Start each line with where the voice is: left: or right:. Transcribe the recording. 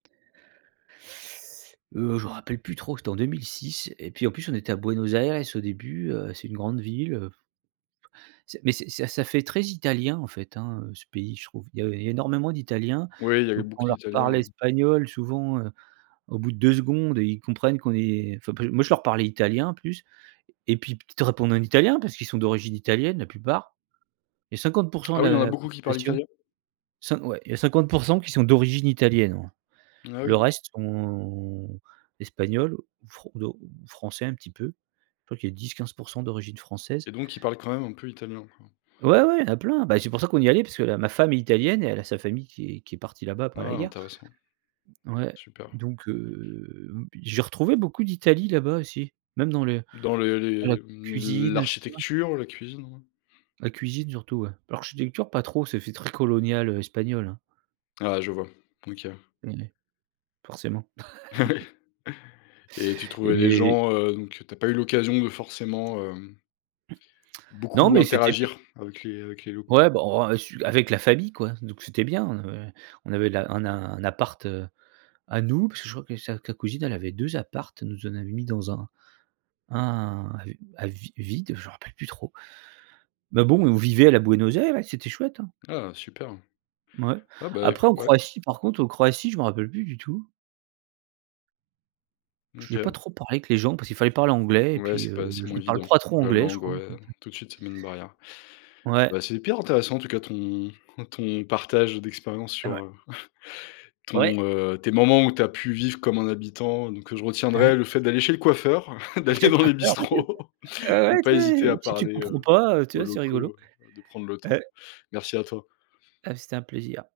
right: Heu, je m'en rappelle plus trop c'était en 2006 et puis en plus on était à Buenos Aires au début, heu, c'est une grande ville, heu, f C'est mais c'est c'est ça fait très italien en fait, hein, heu, ce pays je trouve. Il y avait énormément d'italiens,
left: Oui, il y avait
right: donc
left: beaucoup
right: on leur
left: d'italiens,
right: parlait
left: hein.
right: espagnol souvent, heu, au bout de 2 secondes et ils comprennent qu'on est enfin p moi je leur parlais italien en plus et puis p ils te répondent en italien parce qu'ils sont d'origine italienne la plupart. Il y a 50 %
left: Ah
right: de
left: oui, il y a
right: la
left: beaucoup qui parlent
right: population,
left: italien?
right: cin ouais il y a 50 % qui sont d'origine italienne, ouais.
left: Ah
right: Le
left: oui.
right: reste sont espagnols ou fr de français un petit peu. Je crois qu'il y 10-15 % d'origine française.
left: Et donc ils parlent quand même un peu italien, quoi.
right: Ouais ouais, il y en a plein. Bah, c'est pour ça qu'on y est allés parce que ma femme est italienne et elle a sa famille qui est qui est partie là-bas après la
left: Ah,
right: guerre.
left: Intéressant.
right: Ouais
left: Super.
right: donc heu, b j'ai retrouvé beaucoup d'Italie là bas, aussi même dans les
left: Dans les
right: dans la
left: les m
right: cuisine, heu, tout ça.
left: l'architecture, la cuisine?
right: La cuisine surtout, ouais. L'architecture pas trop, ça fait très colonial, heu, espagnol, hein.
left: Ah, je vois. OK.
right: Ouais. Forcément.
left: Ah oui et tu trouvais les
right: Et
left: gens, heu, donc, heu, tu as pas eu l'occasion de forcément, hem
right: Non
left: beaucoup
right: mais c'était bi
left: interagir avec les avec les locaux.
right: Ouais bon, heu, su avec la famille quoi. Donc c'était bien. On avait on avait la un a un appart, heu, à nous parce que je crois que sa sa cousine elle avait 2 apparts, elle nous en avait mis dans un un à vi vide, je me rappelle plus trop. Mais bon, on vivait à la Buenos Aires, c'était chouette, hein.
left: Ah Super.
right: Mouais
left: Ah bah, éc
right: après en
left: ouais.
right: Croatie par contre, en Croatie, je m'en rappelle plus du tout.
left: Mmh
right: J'ai pas
left: OK.
right: trop parlé avec les gens parce qu'il fallait parler anglais et
left: Ouais,
right: puis,
left: c'est pas
right: heu,
left: c'est moins
right: ils parlent
left: évident,
right: pas trop
left: la
right: anglais je
left: langue
right: crois.
left: ouais,
right: [unintelligible]
left: tout de suite ça met une barrière.
right: Ouais.
left: Bah, c'est hyper intéressant, en tout cas, ton ton partage d'expérience
right: Eh
left: sur,
right: ouais.
left: heu, ton,
right: Ouais.
left: heu, tes moments où tu as pu vivre comme un habitant. Donc, heu, je
right: Ouais.
left: retiendrai le fait d'aller chez le coiffeur,
right: Va chez
left: d'aller
right: le
left: dans les
right: coiffeur. [unintelligible]
left: bistrots,
right: Ah
left: de
right: ouais
left: pas
right: tu
left: hésiter
right: es,
left: à
right: si tu
left: parler,
right: comprends
left: heu,
right: pas, heu, tu
left: aux
right: vois, c'est rigolo.
left: locaux, heu, de prendre le temps.
right: Ouais.
left: Merci à toi.
right: Heu, c'était un plaisir.